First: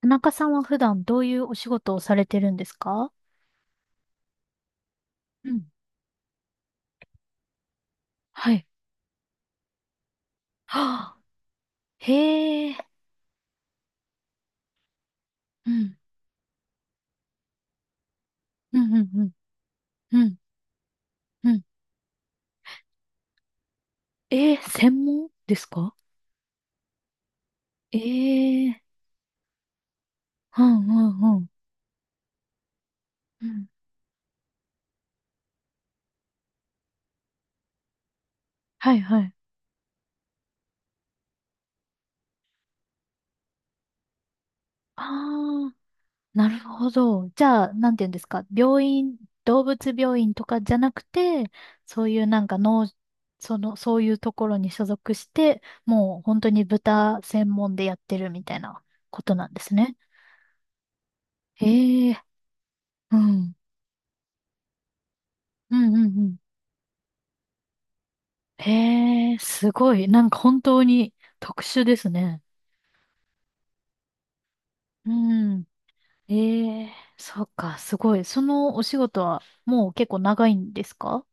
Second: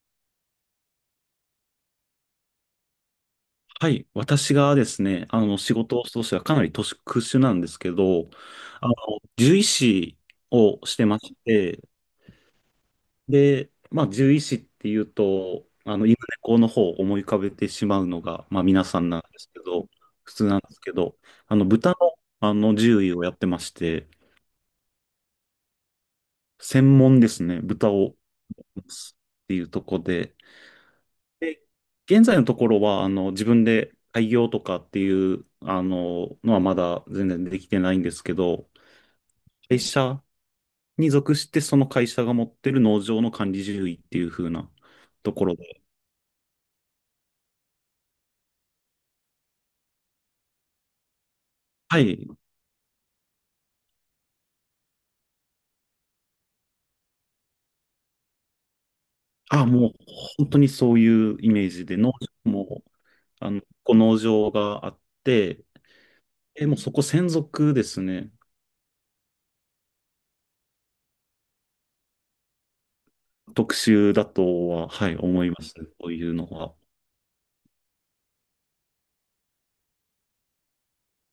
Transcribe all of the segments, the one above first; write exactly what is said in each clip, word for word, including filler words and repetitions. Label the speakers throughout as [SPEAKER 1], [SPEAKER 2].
[SPEAKER 1] 田中さんは普段どういうお仕事をされてるんですか？
[SPEAKER 2] はい。私がですね、あ
[SPEAKER 1] う
[SPEAKER 2] の、
[SPEAKER 1] ん。
[SPEAKER 2] 仕事としてはかなり特殊なんですけど、
[SPEAKER 1] はい。
[SPEAKER 2] あの、獣医師をして
[SPEAKER 1] は
[SPEAKER 2] ま
[SPEAKER 1] あ、
[SPEAKER 2] して、
[SPEAKER 1] へえ。
[SPEAKER 2] で、まあ、獣医師っていうと、
[SPEAKER 1] うん。
[SPEAKER 2] あの、犬猫の方を思い浮かべてしまうのが、まあ、
[SPEAKER 1] う
[SPEAKER 2] 皆
[SPEAKER 1] ん、
[SPEAKER 2] さ
[SPEAKER 1] うん、
[SPEAKER 2] んなん
[SPEAKER 1] う
[SPEAKER 2] で
[SPEAKER 1] ん。
[SPEAKER 2] すけど、
[SPEAKER 1] う
[SPEAKER 2] 普
[SPEAKER 1] ん、
[SPEAKER 2] 通なんですけど、
[SPEAKER 1] う
[SPEAKER 2] あ
[SPEAKER 1] ん。
[SPEAKER 2] の、豚の、あの、獣医をやってまして、
[SPEAKER 1] ええ、専門ですか？
[SPEAKER 2] 専門ですね、豚
[SPEAKER 1] え
[SPEAKER 2] を、っ
[SPEAKER 1] えー。
[SPEAKER 2] ていうとこで、
[SPEAKER 1] うん、うん、うん。
[SPEAKER 2] で現在のところは、あの、自
[SPEAKER 1] う
[SPEAKER 2] 分
[SPEAKER 1] ん。
[SPEAKER 2] で開業とかっていう、あの、のはまだ全然できてないんですけど、
[SPEAKER 1] はい、はい。
[SPEAKER 2] 会社に属して、その会社が持ってる農場の管理獣医っていう風なところ
[SPEAKER 1] ああ、
[SPEAKER 2] で、
[SPEAKER 1] なるほど。じゃあ、なんて言うんですか。病院、動物病院とかじゃなくて、
[SPEAKER 2] は
[SPEAKER 1] そういう
[SPEAKER 2] い。
[SPEAKER 1] なんか農、その、そういうところに所属して、もう本当に豚専門でやってるみたいなことなんで
[SPEAKER 2] あ、
[SPEAKER 1] す
[SPEAKER 2] もう
[SPEAKER 1] ね。
[SPEAKER 2] 本当にそういうイメージで、
[SPEAKER 1] え
[SPEAKER 2] 農
[SPEAKER 1] え。
[SPEAKER 2] 場も、
[SPEAKER 1] う
[SPEAKER 2] あ
[SPEAKER 1] ん。
[SPEAKER 2] の、こう農場があって、
[SPEAKER 1] うんうんうん。
[SPEAKER 2] え、もうそこ専属ですね。
[SPEAKER 1] へえ、すごい。なんか本当に特殊ですね。
[SPEAKER 2] 特集だとは、は
[SPEAKER 1] う
[SPEAKER 2] い、思いま
[SPEAKER 1] ん。
[SPEAKER 2] す。こういうのは。
[SPEAKER 1] ええ、そっか、すごい。そのお仕事はもう結構長いんですか？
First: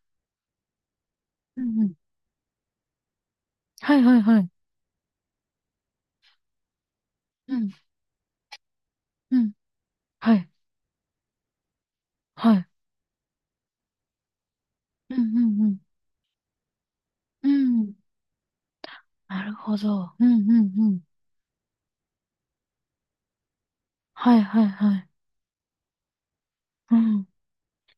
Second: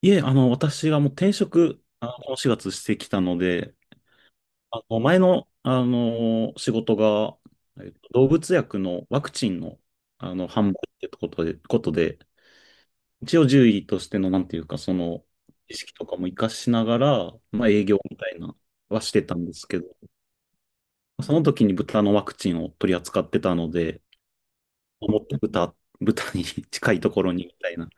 [SPEAKER 2] いえ、あの、私がもう転
[SPEAKER 1] うん
[SPEAKER 2] 職、
[SPEAKER 1] うん。
[SPEAKER 2] あの、このしがつしてきたので、
[SPEAKER 1] はいはいはい。
[SPEAKER 2] あの前の、あの仕事が、
[SPEAKER 1] うん。
[SPEAKER 2] えっと動物薬のワク
[SPEAKER 1] う
[SPEAKER 2] チ
[SPEAKER 1] ん。
[SPEAKER 2] ンの、あ
[SPEAKER 1] は
[SPEAKER 2] の
[SPEAKER 1] い。
[SPEAKER 2] 販売ってことで、ことで、
[SPEAKER 1] はい。
[SPEAKER 2] 一応獣医としての、なんていうか、そ
[SPEAKER 1] う
[SPEAKER 2] の
[SPEAKER 1] んう
[SPEAKER 2] 知
[SPEAKER 1] ん
[SPEAKER 2] 識とかも活かしながら、
[SPEAKER 1] う
[SPEAKER 2] まあ、
[SPEAKER 1] ん。う
[SPEAKER 2] 営
[SPEAKER 1] ん。
[SPEAKER 2] 業みたいなはしてた
[SPEAKER 1] な
[SPEAKER 2] んで
[SPEAKER 1] る
[SPEAKER 2] す
[SPEAKER 1] ほ
[SPEAKER 2] けど、
[SPEAKER 1] ど。うんうんうん。
[SPEAKER 2] その時に豚のワクチンを取り扱ってたので、
[SPEAKER 1] はいはいはい。
[SPEAKER 2] 思って豚、豚に 近
[SPEAKER 1] う
[SPEAKER 2] いとこ
[SPEAKER 1] ん。
[SPEAKER 2] ろにみたいな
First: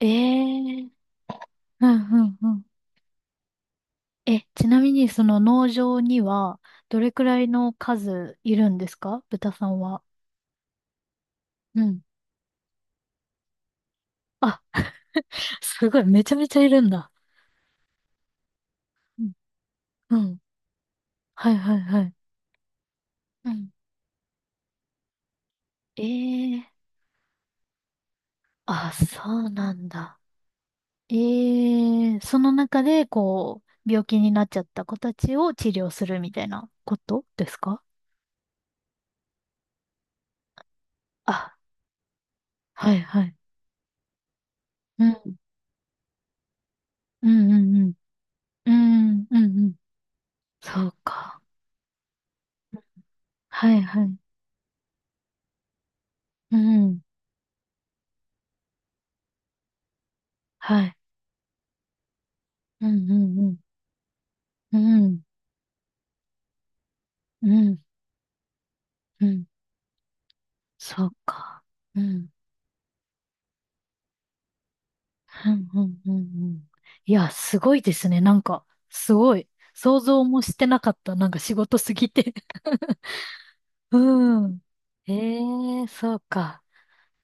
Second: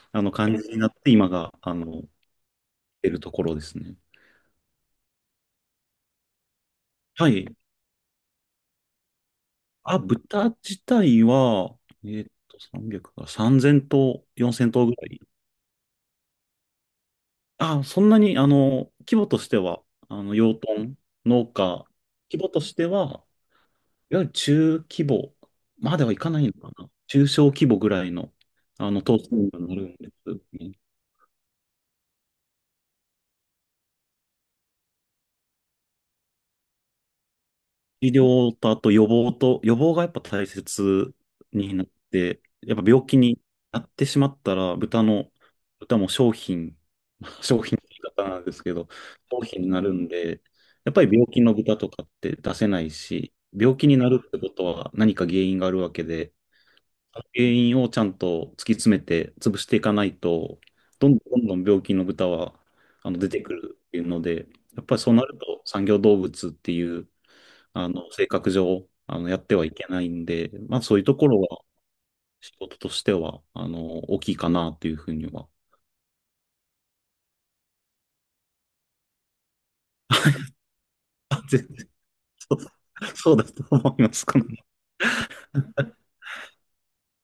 [SPEAKER 1] え
[SPEAKER 2] あの感じに
[SPEAKER 1] え、う
[SPEAKER 2] な
[SPEAKER 1] ん
[SPEAKER 2] って、今があ
[SPEAKER 1] う
[SPEAKER 2] の
[SPEAKER 1] んうん。
[SPEAKER 2] 出るところですね。
[SPEAKER 1] え、ちなみにその農場にはどれく
[SPEAKER 2] は
[SPEAKER 1] ら
[SPEAKER 2] い。
[SPEAKER 1] いの数いるんですか、豚さん
[SPEAKER 2] あ、
[SPEAKER 1] は？
[SPEAKER 2] 豚自体は、
[SPEAKER 1] うん。
[SPEAKER 2] えーっと、さんびゃくか、さんぜん頭、
[SPEAKER 1] あ、
[SPEAKER 2] よんせん頭ぐらい。
[SPEAKER 1] すごい。めちゃめちゃいるんだ。
[SPEAKER 2] あ、そんなに、あの、規
[SPEAKER 1] う
[SPEAKER 2] 模
[SPEAKER 1] ん。
[SPEAKER 2] としては、
[SPEAKER 1] う
[SPEAKER 2] あの、
[SPEAKER 1] ん。
[SPEAKER 2] 養豚、農
[SPEAKER 1] はいはい
[SPEAKER 2] 家、
[SPEAKER 1] はい。
[SPEAKER 2] 規模としては、
[SPEAKER 1] うん。
[SPEAKER 2] いわゆる中規模まで
[SPEAKER 1] え
[SPEAKER 2] はいかないの
[SPEAKER 1] え、
[SPEAKER 2] かな。中小規模ぐらいの、あ
[SPEAKER 1] あ、
[SPEAKER 2] の、頭
[SPEAKER 1] そ
[SPEAKER 2] 数に
[SPEAKER 1] う
[SPEAKER 2] な
[SPEAKER 1] な
[SPEAKER 2] る
[SPEAKER 1] ん
[SPEAKER 2] んで
[SPEAKER 1] だ。
[SPEAKER 2] すね。
[SPEAKER 1] ええ、その中で、こう、病気になっちゃった子たちを治療するみたいなことですか？
[SPEAKER 2] 医療とあと予防と、予防がやっぱ大切
[SPEAKER 1] あ、
[SPEAKER 2] になって、やっぱ
[SPEAKER 1] はい
[SPEAKER 2] 病気
[SPEAKER 1] はい。
[SPEAKER 2] になってしまったら、豚
[SPEAKER 1] う
[SPEAKER 2] の、
[SPEAKER 1] ん。
[SPEAKER 2] 豚も商品、
[SPEAKER 1] う んう
[SPEAKER 2] 商
[SPEAKER 1] ん
[SPEAKER 2] 品の
[SPEAKER 1] うん。
[SPEAKER 2] 言い方なんです
[SPEAKER 1] う
[SPEAKER 2] けど、
[SPEAKER 1] んう
[SPEAKER 2] 商
[SPEAKER 1] ん
[SPEAKER 2] 品
[SPEAKER 1] う
[SPEAKER 2] に
[SPEAKER 1] ん。
[SPEAKER 2] なるんで、
[SPEAKER 1] そ
[SPEAKER 2] やっ
[SPEAKER 1] う
[SPEAKER 2] ぱり病気
[SPEAKER 1] か。
[SPEAKER 2] の豚とかって出せないし、
[SPEAKER 1] は
[SPEAKER 2] 病
[SPEAKER 1] い
[SPEAKER 2] 気に
[SPEAKER 1] は
[SPEAKER 2] な
[SPEAKER 1] い。
[SPEAKER 2] るってことは何か原因があるわけで、
[SPEAKER 1] うん。
[SPEAKER 2] 原因をちゃんと突き詰めて潰していかないと、
[SPEAKER 1] はい。
[SPEAKER 2] どんどんどんどん病気の豚は
[SPEAKER 1] うん
[SPEAKER 2] あ
[SPEAKER 1] う
[SPEAKER 2] の出
[SPEAKER 1] ん
[SPEAKER 2] て
[SPEAKER 1] う
[SPEAKER 2] く
[SPEAKER 1] ん。
[SPEAKER 2] るっていうので、
[SPEAKER 1] う
[SPEAKER 2] やっぱりそう
[SPEAKER 1] ん。
[SPEAKER 2] なると産業動物っていう
[SPEAKER 1] うん。
[SPEAKER 2] あの、性格上、あ
[SPEAKER 1] う
[SPEAKER 2] の、や
[SPEAKER 1] ん。
[SPEAKER 2] ってはいけないんで、まあ、そういう
[SPEAKER 1] そ
[SPEAKER 2] と
[SPEAKER 1] う
[SPEAKER 2] ころは、
[SPEAKER 1] か。うん。
[SPEAKER 2] 仕事としては、あの、大きいかなっていうふうには。
[SPEAKER 1] うんうんうんうん。いや、すごいですね。なんか、すごい。想像もしてなかった。な んか
[SPEAKER 2] あ、
[SPEAKER 1] 仕
[SPEAKER 2] 全
[SPEAKER 1] 事
[SPEAKER 2] 然、
[SPEAKER 1] すぎて。
[SPEAKER 2] そう、そうだと思います。こ
[SPEAKER 1] う
[SPEAKER 2] の
[SPEAKER 1] ん。ええ、そ うか。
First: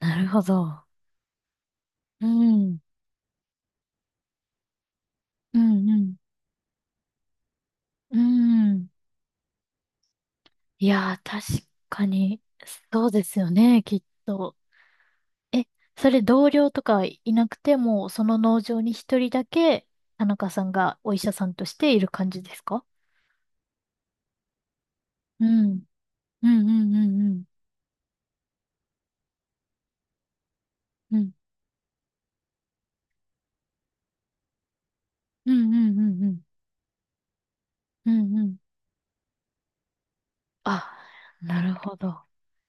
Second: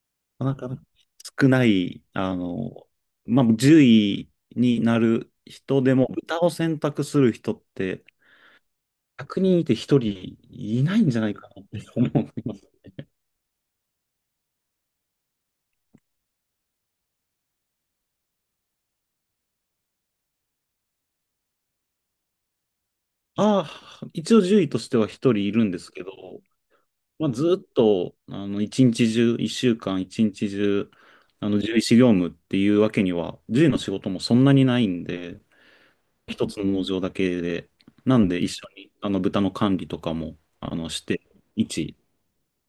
[SPEAKER 1] なるほ
[SPEAKER 2] なかなか
[SPEAKER 1] ど。
[SPEAKER 2] 少ない、
[SPEAKER 1] う
[SPEAKER 2] あ
[SPEAKER 1] ん。
[SPEAKER 2] の、まあ、じゅういになる
[SPEAKER 1] う
[SPEAKER 2] 人
[SPEAKER 1] ん、
[SPEAKER 2] で
[SPEAKER 1] う
[SPEAKER 2] も、
[SPEAKER 1] ん。
[SPEAKER 2] 歌を選択する人って、
[SPEAKER 1] うん。
[SPEAKER 2] ひゃくにんいてひとりい
[SPEAKER 1] い
[SPEAKER 2] ないんじ
[SPEAKER 1] や
[SPEAKER 2] ゃ
[SPEAKER 1] ー、
[SPEAKER 2] ないかなっ
[SPEAKER 1] 確
[SPEAKER 2] て
[SPEAKER 1] か
[SPEAKER 2] 思い
[SPEAKER 1] に、
[SPEAKER 2] ます。
[SPEAKER 1] そうですよね、きっと。え、それ同僚とかいなくても、その農場に一人だけ、田中さんがお医者さんとしている感じですか？
[SPEAKER 2] ああ、一応じゅういとしては1
[SPEAKER 1] う
[SPEAKER 2] 人いるんで
[SPEAKER 1] ん。
[SPEAKER 2] すけど、
[SPEAKER 1] うん、うん、うん、う
[SPEAKER 2] まあ、
[SPEAKER 1] ん。
[SPEAKER 2] ずっと、あの、一日中、一週間、一日中、
[SPEAKER 1] うん、
[SPEAKER 2] あの、獣医師業務っていうわけには、獣医の仕事もそんなにないんで、
[SPEAKER 1] うん、うん、うん。うん
[SPEAKER 2] 一つの農場だけで、
[SPEAKER 1] う
[SPEAKER 2] なん
[SPEAKER 1] ん
[SPEAKER 2] で
[SPEAKER 1] う
[SPEAKER 2] 一
[SPEAKER 1] ん。
[SPEAKER 2] 緒に、あの、豚の管理とかも、あの、
[SPEAKER 1] あ、
[SPEAKER 2] して、
[SPEAKER 1] なる
[SPEAKER 2] 一
[SPEAKER 1] ほど。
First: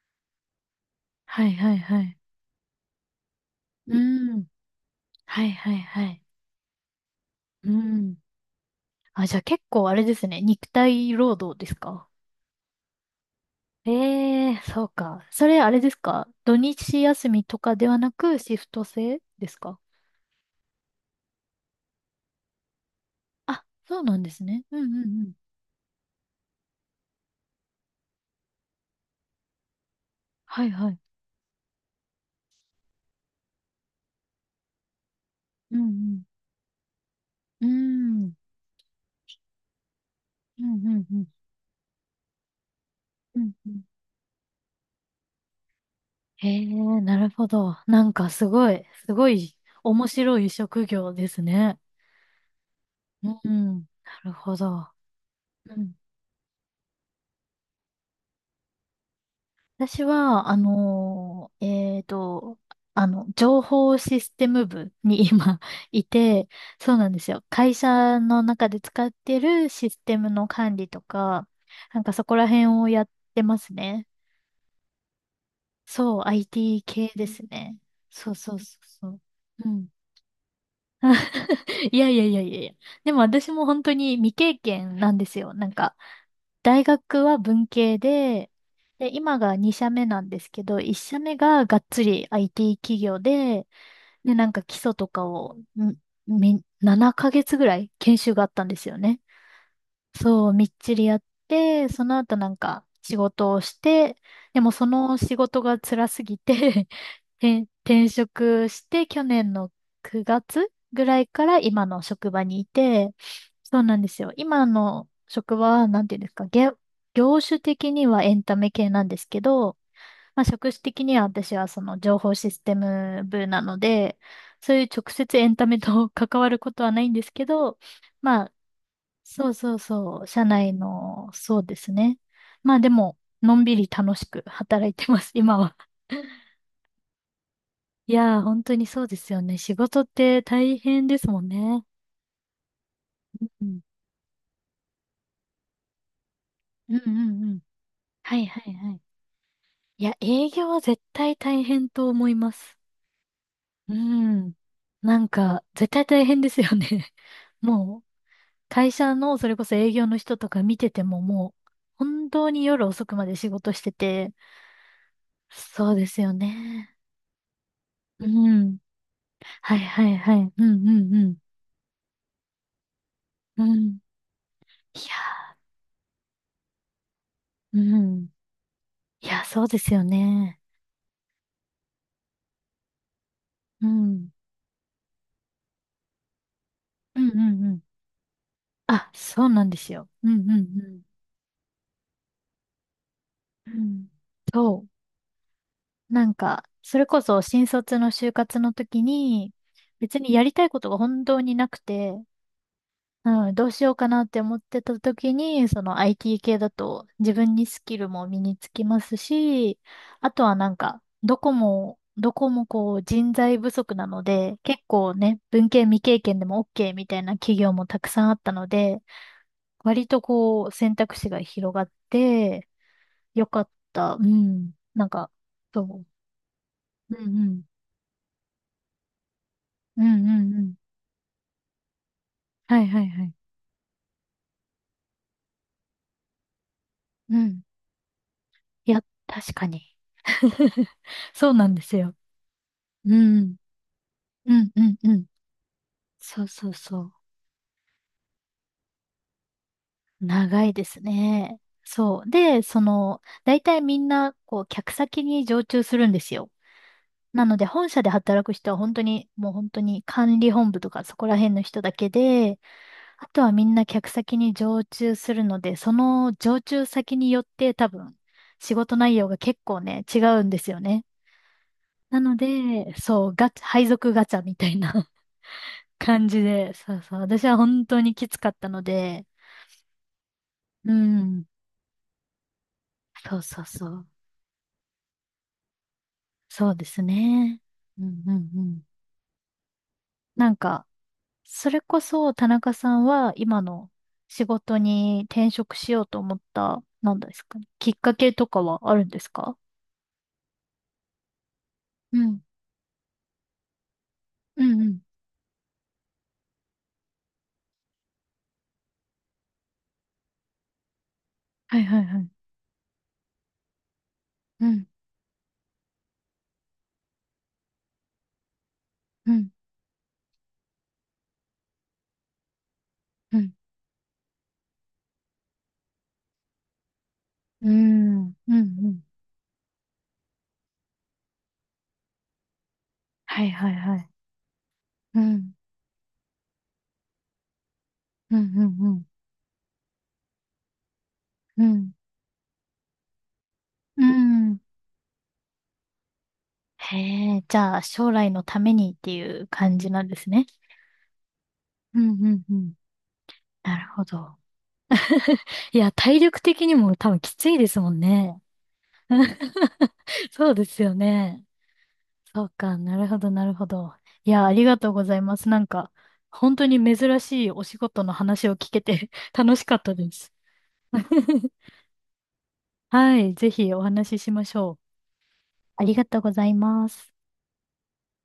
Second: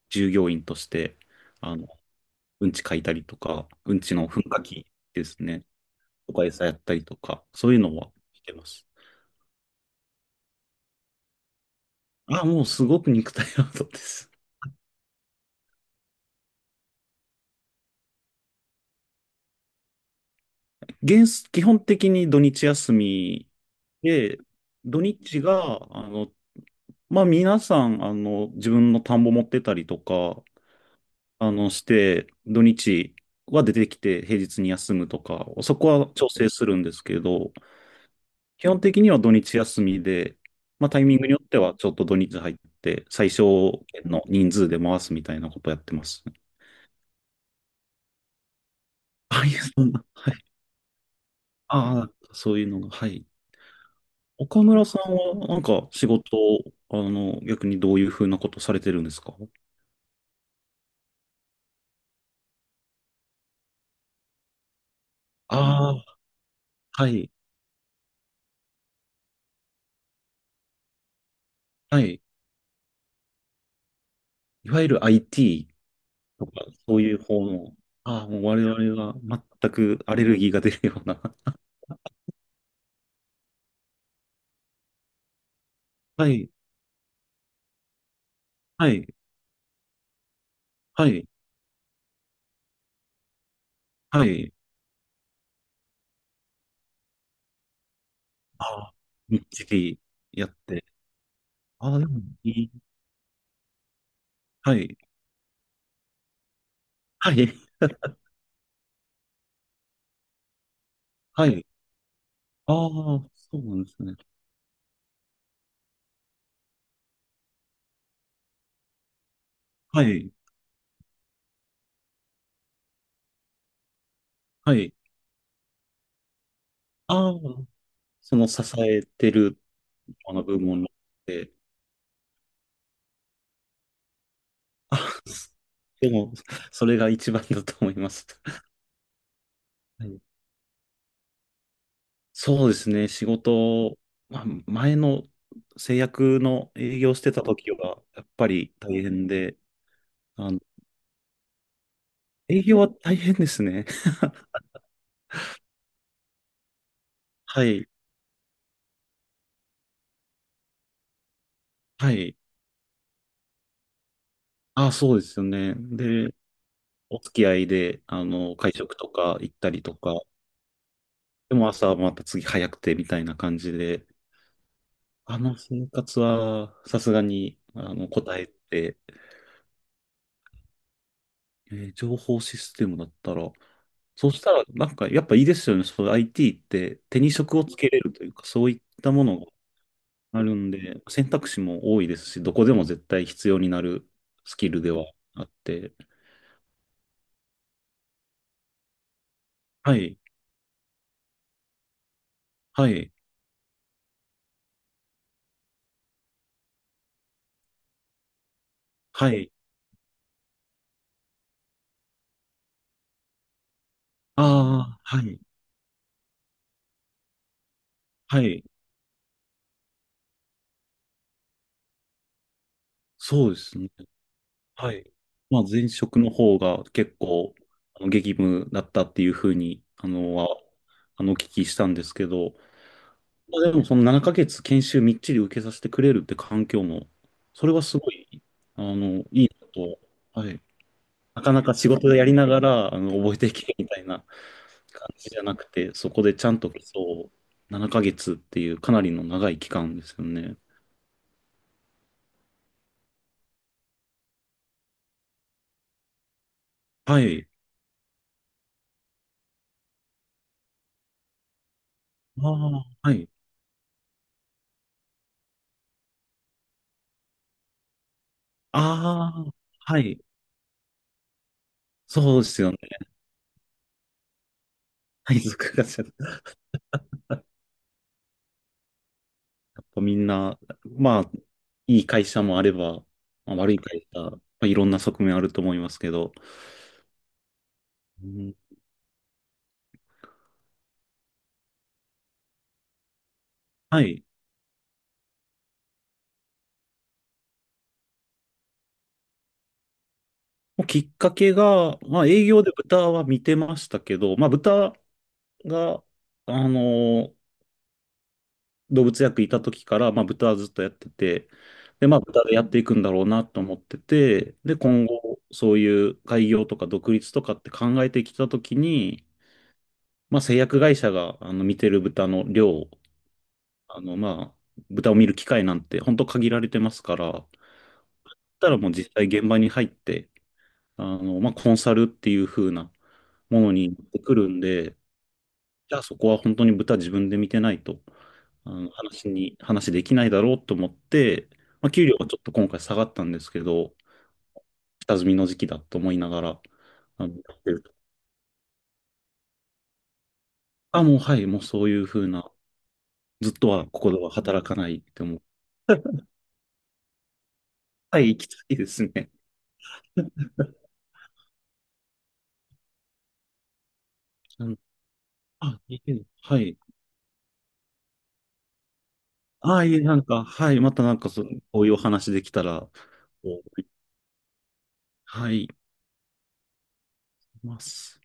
[SPEAKER 2] 従業員として、
[SPEAKER 1] はいは
[SPEAKER 2] あ
[SPEAKER 1] い
[SPEAKER 2] の、
[SPEAKER 1] はい。
[SPEAKER 2] うんち書いたりとか、う
[SPEAKER 1] う
[SPEAKER 2] んちの噴
[SPEAKER 1] ん。
[SPEAKER 2] 火器です
[SPEAKER 1] はい
[SPEAKER 2] ね、
[SPEAKER 1] はいはい。
[SPEAKER 2] とか餌やったりとか、そ
[SPEAKER 1] う
[SPEAKER 2] ういうのは
[SPEAKER 1] ん。
[SPEAKER 2] してます。
[SPEAKER 1] あ、じゃあ結構あれですね。肉体労働ですか？
[SPEAKER 2] あ、もうすごく肉体労
[SPEAKER 1] え
[SPEAKER 2] 働です。
[SPEAKER 1] えー、そうか。それあれですか、土日休みとかではなくシフト制ですか？
[SPEAKER 2] 原則基本的に土日休み
[SPEAKER 1] あ、そうなんで
[SPEAKER 2] で、
[SPEAKER 1] すね。うん
[SPEAKER 2] 土
[SPEAKER 1] うんうん。
[SPEAKER 2] 日が、あの、まあ、皆さん、あの、自分の田んぼ持ってたりとか、
[SPEAKER 1] はいはい。
[SPEAKER 2] あの、して、土日は出てきて平日に休むとか、そ
[SPEAKER 1] う
[SPEAKER 2] こは
[SPEAKER 1] ん
[SPEAKER 2] 調整するんですけど、
[SPEAKER 1] うん。うん。
[SPEAKER 2] 基本的には土日休みで、
[SPEAKER 1] うん
[SPEAKER 2] ま
[SPEAKER 1] う
[SPEAKER 2] あ、タイ
[SPEAKER 1] んう
[SPEAKER 2] ミン
[SPEAKER 1] ん。
[SPEAKER 2] グによってはちょっと土日入って、最
[SPEAKER 1] うんう
[SPEAKER 2] 小
[SPEAKER 1] ん。
[SPEAKER 2] 限の人数で回すみたいなことやってます。
[SPEAKER 1] へえ、なるほど。なんかすごい、すご
[SPEAKER 2] あ、い
[SPEAKER 1] い
[SPEAKER 2] え、そんな、
[SPEAKER 1] 面
[SPEAKER 2] はい。
[SPEAKER 1] 白い職業ですね。
[SPEAKER 2] ああ、そういうのが、はい。
[SPEAKER 1] うん。なるほ
[SPEAKER 2] 岡村
[SPEAKER 1] ど。
[SPEAKER 2] さんは、なん
[SPEAKER 1] う
[SPEAKER 2] か、
[SPEAKER 1] ん、
[SPEAKER 2] 仕事、あの、逆にどういうふうなことされてるんですか？
[SPEAKER 1] 私は、あのーえーと、あの、情報システム部に今
[SPEAKER 2] あ あー、
[SPEAKER 1] いて、そう
[SPEAKER 2] は
[SPEAKER 1] なんです
[SPEAKER 2] い、
[SPEAKER 1] よ。会社の中で使ってるシステムの管理とか、
[SPEAKER 2] は
[SPEAKER 1] なんか
[SPEAKER 2] い。
[SPEAKER 1] そこら辺をやってますね。
[SPEAKER 2] いわゆる アイティー
[SPEAKER 1] そう、
[SPEAKER 2] とか、
[SPEAKER 1] アイティー
[SPEAKER 2] そう
[SPEAKER 1] 系
[SPEAKER 2] いう
[SPEAKER 1] です
[SPEAKER 2] 方の、
[SPEAKER 1] ね。
[SPEAKER 2] ああ、
[SPEAKER 1] そう
[SPEAKER 2] もう
[SPEAKER 1] そう
[SPEAKER 2] 我
[SPEAKER 1] そう
[SPEAKER 2] 々
[SPEAKER 1] そ
[SPEAKER 2] は
[SPEAKER 1] う。う
[SPEAKER 2] 全
[SPEAKER 1] ん。
[SPEAKER 2] くアレルギーが出るような。
[SPEAKER 1] いやいやいやいやいや。でも私も本当に未経験なんですよ。なんか、
[SPEAKER 2] はい、
[SPEAKER 1] 大学は文系で、
[SPEAKER 2] はい、
[SPEAKER 1] で、今がに社目なんですけど、いっ
[SPEAKER 2] は
[SPEAKER 1] 社
[SPEAKER 2] い、
[SPEAKER 1] 目ががっつり アイティー 企業で、
[SPEAKER 2] は
[SPEAKER 1] で、な
[SPEAKER 2] い。
[SPEAKER 1] んか基礎とかを、んみななかげつぐらい研修があった
[SPEAKER 2] あ
[SPEAKER 1] んです
[SPEAKER 2] あ、
[SPEAKER 1] よね。
[SPEAKER 2] みっちりや
[SPEAKER 1] そう、
[SPEAKER 2] っ
[SPEAKER 1] みっ
[SPEAKER 2] て。
[SPEAKER 1] ちりやって、
[SPEAKER 2] ああ、
[SPEAKER 1] そ
[SPEAKER 2] で
[SPEAKER 1] の
[SPEAKER 2] も
[SPEAKER 1] 後な
[SPEAKER 2] い
[SPEAKER 1] ん
[SPEAKER 2] い。
[SPEAKER 1] か仕事をして、でも
[SPEAKER 2] は
[SPEAKER 1] そ
[SPEAKER 2] い、
[SPEAKER 1] の仕事が辛すぎて
[SPEAKER 2] は い、
[SPEAKER 1] 転、転職して去年のくがつぐらいか
[SPEAKER 2] は
[SPEAKER 1] ら
[SPEAKER 2] い。
[SPEAKER 1] 今の職場にい
[SPEAKER 2] あ
[SPEAKER 1] て、
[SPEAKER 2] あ、そうな
[SPEAKER 1] そう
[SPEAKER 2] んで
[SPEAKER 1] なん
[SPEAKER 2] す
[SPEAKER 1] で
[SPEAKER 2] ね。
[SPEAKER 1] すよ。今の職場は、なんていうんですか、げ業種的にはエンタメ系なんですけど、
[SPEAKER 2] はい、
[SPEAKER 1] まあ、職種的には私はその情報システム部なので、そ
[SPEAKER 2] は
[SPEAKER 1] ういう
[SPEAKER 2] い。
[SPEAKER 1] 直接エンタメと 関わることはないんで
[SPEAKER 2] あ
[SPEAKER 1] す
[SPEAKER 2] あ、
[SPEAKER 1] けど、
[SPEAKER 2] そ
[SPEAKER 1] ま
[SPEAKER 2] の
[SPEAKER 1] あ、
[SPEAKER 2] 支えて
[SPEAKER 1] そう
[SPEAKER 2] る
[SPEAKER 1] そうそう、
[SPEAKER 2] あの
[SPEAKER 1] 社
[SPEAKER 2] 部
[SPEAKER 1] 内
[SPEAKER 2] 門
[SPEAKER 1] の、
[SPEAKER 2] で、
[SPEAKER 1] そうですね。まあでも、のんびり楽しく働 い
[SPEAKER 2] あ、
[SPEAKER 1] てます、今は。
[SPEAKER 2] でも、それが一番だと思いま
[SPEAKER 1] い
[SPEAKER 2] す。
[SPEAKER 1] やー、本当にそうですよね。仕事
[SPEAKER 2] は
[SPEAKER 1] っ
[SPEAKER 2] い。
[SPEAKER 1] て大変ですもんね。
[SPEAKER 2] そうですね、仕
[SPEAKER 1] うん。
[SPEAKER 2] 事、まあ、前の製薬の
[SPEAKER 1] うん
[SPEAKER 2] 営
[SPEAKER 1] う
[SPEAKER 2] 業してた
[SPEAKER 1] んうん。
[SPEAKER 2] 時は、やっ
[SPEAKER 1] はい
[SPEAKER 2] ぱ
[SPEAKER 1] はい
[SPEAKER 2] り
[SPEAKER 1] はい。
[SPEAKER 2] 大変で、
[SPEAKER 1] いや、営
[SPEAKER 2] あの、
[SPEAKER 1] 業は絶対大変と思いま
[SPEAKER 2] 営
[SPEAKER 1] す。
[SPEAKER 2] 業は大変ですね。
[SPEAKER 1] うん。なんか、絶対大変ですよね。
[SPEAKER 2] はい、
[SPEAKER 1] もう、会社のそれこそ営業の人とか見ててももう、
[SPEAKER 2] は
[SPEAKER 1] 本
[SPEAKER 2] い。
[SPEAKER 1] 当に夜遅くまで仕事してて、
[SPEAKER 2] あ、そうですよね。
[SPEAKER 1] そうですよ
[SPEAKER 2] で、
[SPEAKER 1] ね。
[SPEAKER 2] お付き合いで、あ
[SPEAKER 1] う
[SPEAKER 2] の、会
[SPEAKER 1] ん。
[SPEAKER 2] 食とか行った
[SPEAKER 1] はい
[SPEAKER 2] りと
[SPEAKER 1] は
[SPEAKER 2] か、
[SPEAKER 1] いはい。うんうんうん。
[SPEAKER 2] でも朝はまた次早くてみたいな感
[SPEAKER 1] う
[SPEAKER 2] じ
[SPEAKER 1] ん。
[SPEAKER 2] で、
[SPEAKER 1] い
[SPEAKER 2] あ
[SPEAKER 1] や
[SPEAKER 2] の生活はさすがに、
[SPEAKER 1] ー、
[SPEAKER 2] あ
[SPEAKER 1] う
[SPEAKER 2] の、
[SPEAKER 1] ん。
[SPEAKER 2] 答えて、
[SPEAKER 1] いや、そうですよね。
[SPEAKER 2] えー情報システムだったら、
[SPEAKER 1] うん。
[SPEAKER 2] そしたら、なんか、やっぱいいですよね。そう、アイティー って
[SPEAKER 1] う
[SPEAKER 2] 手
[SPEAKER 1] ん
[SPEAKER 2] に
[SPEAKER 1] うん
[SPEAKER 2] 職を
[SPEAKER 1] う
[SPEAKER 2] つ
[SPEAKER 1] ん。
[SPEAKER 2] けれるというか、そういった
[SPEAKER 1] あ、
[SPEAKER 2] もの
[SPEAKER 1] そ
[SPEAKER 2] が
[SPEAKER 1] うなんですよ。う
[SPEAKER 2] あ
[SPEAKER 1] んう
[SPEAKER 2] るんで、
[SPEAKER 1] ん
[SPEAKER 2] 選択肢も多いですし、どこでも絶対必要に
[SPEAKER 1] うん。う
[SPEAKER 2] な
[SPEAKER 1] ん。
[SPEAKER 2] るスキル
[SPEAKER 1] そ
[SPEAKER 2] ではあって。
[SPEAKER 1] う。なんか、それこそ新卒の就活の時に、
[SPEAKER 2] はい、
[SPEAKER 1] 別にやりたいことが本当になくて、
[SPEAKER 2] はい、
[SPEAKER 1] うん、どうしようかなって思ってた時に、その アイティー 系だと自分にスキルも身につきます
[SPEAKER 2] はい。
[SPEAKER 1] し、あとはなんか、どこも、どこもこう人材不足なの
[SPEAKER 2] あ
[SPEAKER 1] で、結
[SPEAKER 2] あ、
[SPEAKER 1] 構
[SPEAKER 2] は
[SPEAKER 1] ね、
[SPEAKER 2] い、
[SPEAKER 1] 文系未経験でも オーケー みたいな企業もたくさんあっ
[SPEAKER 2] は
[SPEAKER 1] た
[SPEAKER 2] い。
[SPEAKER 1] ので、割とこう、選択肢が広がって、よ
[SPEAKER 2] そうで
[SPEAKER 1] かっ
[SPEAKER 2] すね。
[SPEAKER 1] た。うん。
[SPEAKER 2] は
[SPEAKER 1] なん
[SPEAKER 2] い。
[SPEAKER 1] か、
[SPEAKER 2] まあ、前
[SPEAKER 1] そ
[SPEAKER 2] 職の方が
[SPEAKER 1] う。
[SPEAKER 2] 結
[SPEAKER 1] うんう
[SPEAKER 2] 構、
[SPEAKER 1] ん。
[SPEAKER 2] あの激務だったっていうふうに、
[SPEAKER 1] うん
[SPEAKER 2] あ
[SPEAKER 1] う
[SPEAKER 2] の、は、
[SPEAKER 1] んうん。
[SPEAKER 2] あの、お聞きしたんですけど、
[SPEAKER 1] はいはいはい。
[SPEAKER 2] まあでもそのななかげつ研修みっちり受けさせてくれるって環境も、
[SPEAKER 1] うん。
[SPEAKER 2] それはすごい、あ
[SPEAKER 1] いや、
[SPEAKER 2] の、いい
[SPEAKER 1] 確か
[SPEAKER 2] な
[SPEAKER 1] に。
[SPEAKER 2] と、はい。な
[SPEAKER 1] そ
[SPEAKER 2] か
[SPEAKER 1] う
[SPEAKER 2] な
[SPEAKER 1] な
[SPEAKER 2] か
[SPEAKER 1] んで
[SPEAKER 2] 仕
[SPEAKER 1] す
[SPEAKER 2] 事
[SPEAKER 1] よ。
[SPEAKER 2] でやりながら、あ
[SPEAKER 1] う
[SPEAKER 2] の、覚えてい
[SPEAKER 1] ん。
[SPEAKER 2] けみたいな
[SPEAKER 1] うんうん
[SPEAKER 2] 感
[SPEAKER 1] うん。
[SPEAKER 2] じじゃなくて、そこで
[SPEAKER 1] そ
[SPEAKER 2] ち
[SPEAKER 1] う
[SPEAKER 2] ゃん
[SPEAKER 1] そ
[SPEAKER 2] と
[SPEAKER 1] うそう。
[SPEAKER 2] そう、ななかげつっていうかなりの長い期間ですよね。
[SPEAKER 1] 長いですね。そう。で、その、大体みんな、こう、客先に常駐するんですよ。
[SPEAKER 2] は
[SPEAKER 1] な
[SPEAKER 2] い。
[SPEAKER 1] ので、本社で働く人は本当に、もう本当に管理本部とかそこら辺の人だけ
[SPEAKER 2] あ
[SPEAKER 1] で、
[SPEAKER 2] あ、は
[SPEAKER 1] あ
[SPEAKER 2] い。
[SPEAKER 1] とはみんな客先に常駐するので、その常駐先によって多分仕事内容が
[SPEAKER 2] ああ、
[SPEAKER 1] 結構
[SPEAKER 2] は
[SPEAKER 1] ね、違
[SPEAKER 2] い。
[SPEAKER 1] うんですよね。なの
[SPEAKER 2] そうですよね。
[SPEAKER 1] で、そう、ガチャ、配属ガチャみたいな
[SPEAKER 2] 配属がちゃや
[SPEAKER 1] 感じで、そうそう、私は本当にきつかったので、
[SPEAKER 2] っぱみんな、
[SPEAKER 1] う
[SPEAKER 2] まあ、
[SPEAKER 1] ん、
[SPEAKER 2] いい会社もあれば、
[SPEAKER 1] そう
[SPEAKER 2] まあ
[SPEAKER 1] そう
[SPEAKER 2] 悪い
[SPEAKER 1] そう、
[SPEAKER 2] 会社、まあ、いろんな側面あると思いますけど、
[SPEAKER 1] そうですね。うん
[SPEAKER 2] う
[SPEAKER 1] うん
[SPEAKER 2] ん。
[SPEAKER 1] うん。なんか、それこそ田中さんは今の
[SPEAKER 2] はい。
[SPEAKER 1] 仕事に転職しようと思った、なんですかね、きっかけとかはあるんですか？
[SPEAKER 2] もうきっかけが、
[SPEAKER 1] う
[SPEAKER 2] まあ
[SPEAKER 1] ん、
[SPEAKER 2] 営業で豚は見てましたけど、まあ
[SPEAKER 1] うんう
[SPEAKER 2] 豚
[SPEAKER 1] ん。
[SPEAKER 2] が、あの動物薬いた時から、まあ豚はずっとやってて、
[SPEAKER 1] はいはい
[SPEAKER 2] で、ま
[SPEAKER 1] は
[SPEAKER 2] あ
[SPEAKER 1] い。
[SPEAKER 2] 豚でやっていくんだろうなと思ってて、
[SPEAKER 1] う
[SPEAKER 2] で、
[SPEAKER 1] ん、
[SPEAKER 2] 今後、そういう開業とか独立とかって考えてきた時に、
[SPEAKER 1] うん、
[SPEAKER 2] まあ製薬会社が、あの、見てる豚の量、
[SPEAKER 1] うん、
[SPEAKER 2] あの、まあ、豚を見る機会なんて本当限られてますから、だっ
[SPEAKER 1] うん、うん、う
[SPEAKER 2] たらもう
[SPEAKER 1] ん。
[SPEAKER 2] 実際現場に入って、あの、まあコンサルっていう風な、
[SPEAKER 1] はい
[SPEAKER 2] も
[SPEAKER 1] は
[SPEAKER 2] の
[SPEAKER 1] い
[SPEAKER 2] にな
[SPEAKER 1] は
[SPEAKER 2] っ
[SPEAKER 1] い。
[SPEAKER 2] てくるんで、
[SPEAKER 1] うん、
[SPEAKER 2] じゃあそこは本当に豚自分で見てないと、
[SPEAKER 1] うん、う
[SPEAKER 2] あ
[SPEAKER 1] ん、う
[SPEAKER 2] の
[SPEAKER 1] ん、
[SPEAKER 2] 話に、話できないだろうと思って、
[SPEAKER 1] う
[SPEAKER 2] ま
[SPEAKER 1] ん。
[SPEAKER 2] あ、給料がちょっと今回下がったんですけど、
[SPEAKER 1] うん、
[SPEAKER 2] 下積みの時期だと思いながら、
[SPEAKER 1] へ
[SPEAKER 2] あの、や
[SPEAKER 1] え、じ
[SPEAKER 2] って
[SPEAKER 1] ゃあ
[SPEAKER 2] ると。
[SPEAKER 1] 将来のためにっていう感じなんですね。
[SPEAKER 2] あ、もうはい、もうそうい
[SPEAKER 1] う
[SPEAKER 2] う
[SPEAKER 1] ん、
[SPEAKER 2] ふう
[SPEAKER 1] うん、
[SPEAKER 2] な、
[SPEAKER 1] うん。
[SPEAKER 2] ずっと
[SPEAKER 1] な
[SPEAKER 2] は
[SPEAKER 1] る
[SPEAKER 2] こ
[SPEAKER 1] ほ
[SPEAKER 2] こでは
[SPEAKER 1] ど。
[SPEAKER 2] 働かないって思う。
[SPEAKER 1] いや、体力的にも多分きついですもん
[SPEAKER 2] はい、
[SPEAKER 1] ね。
[SPEAKER 2] 行きたいですね。
[SPEAKER 1] そうですよね。そうか、なるほど、なるほど。いや、あり
[SPEAKER 2] う
[SPEAKER 1] が
[SPEAKER 2] ん。
[SPEAKER 1] とうございます。なん
[SPEAKER 2] あ、
[SPEAKER 1] か、
[SPEAKER 2] いいけど
[SPEAKER 1] 本
[SPEAKER 2] は
[SPEAKER 1] 当に
[SPEAKER 2] い。
[SPEAKER 1] 珍しいお仕事の話を聞けて 楽しかっ
[SPEAKER 2] あ、い
[SPEAKER 1] た
[SPEAKER 2] い、
[SPEAKER 1] で
[SPEAKER 2] なん
[SPEAKER 1] す。
[SPEAKER 2] か、はい、またなんかそう、こういうお話できたら、こ
[SPEAKER 1] はい、ぜひお
[SPEAKER 2] う
[SPEAKER 1] 話ししましょう。
[SPEAKER 2] はい、
[SPEAKER 1] あ
[SPEAKER 2] い
[SPEAKER 1] りがとうございます。
[SPEAKER 2] ます。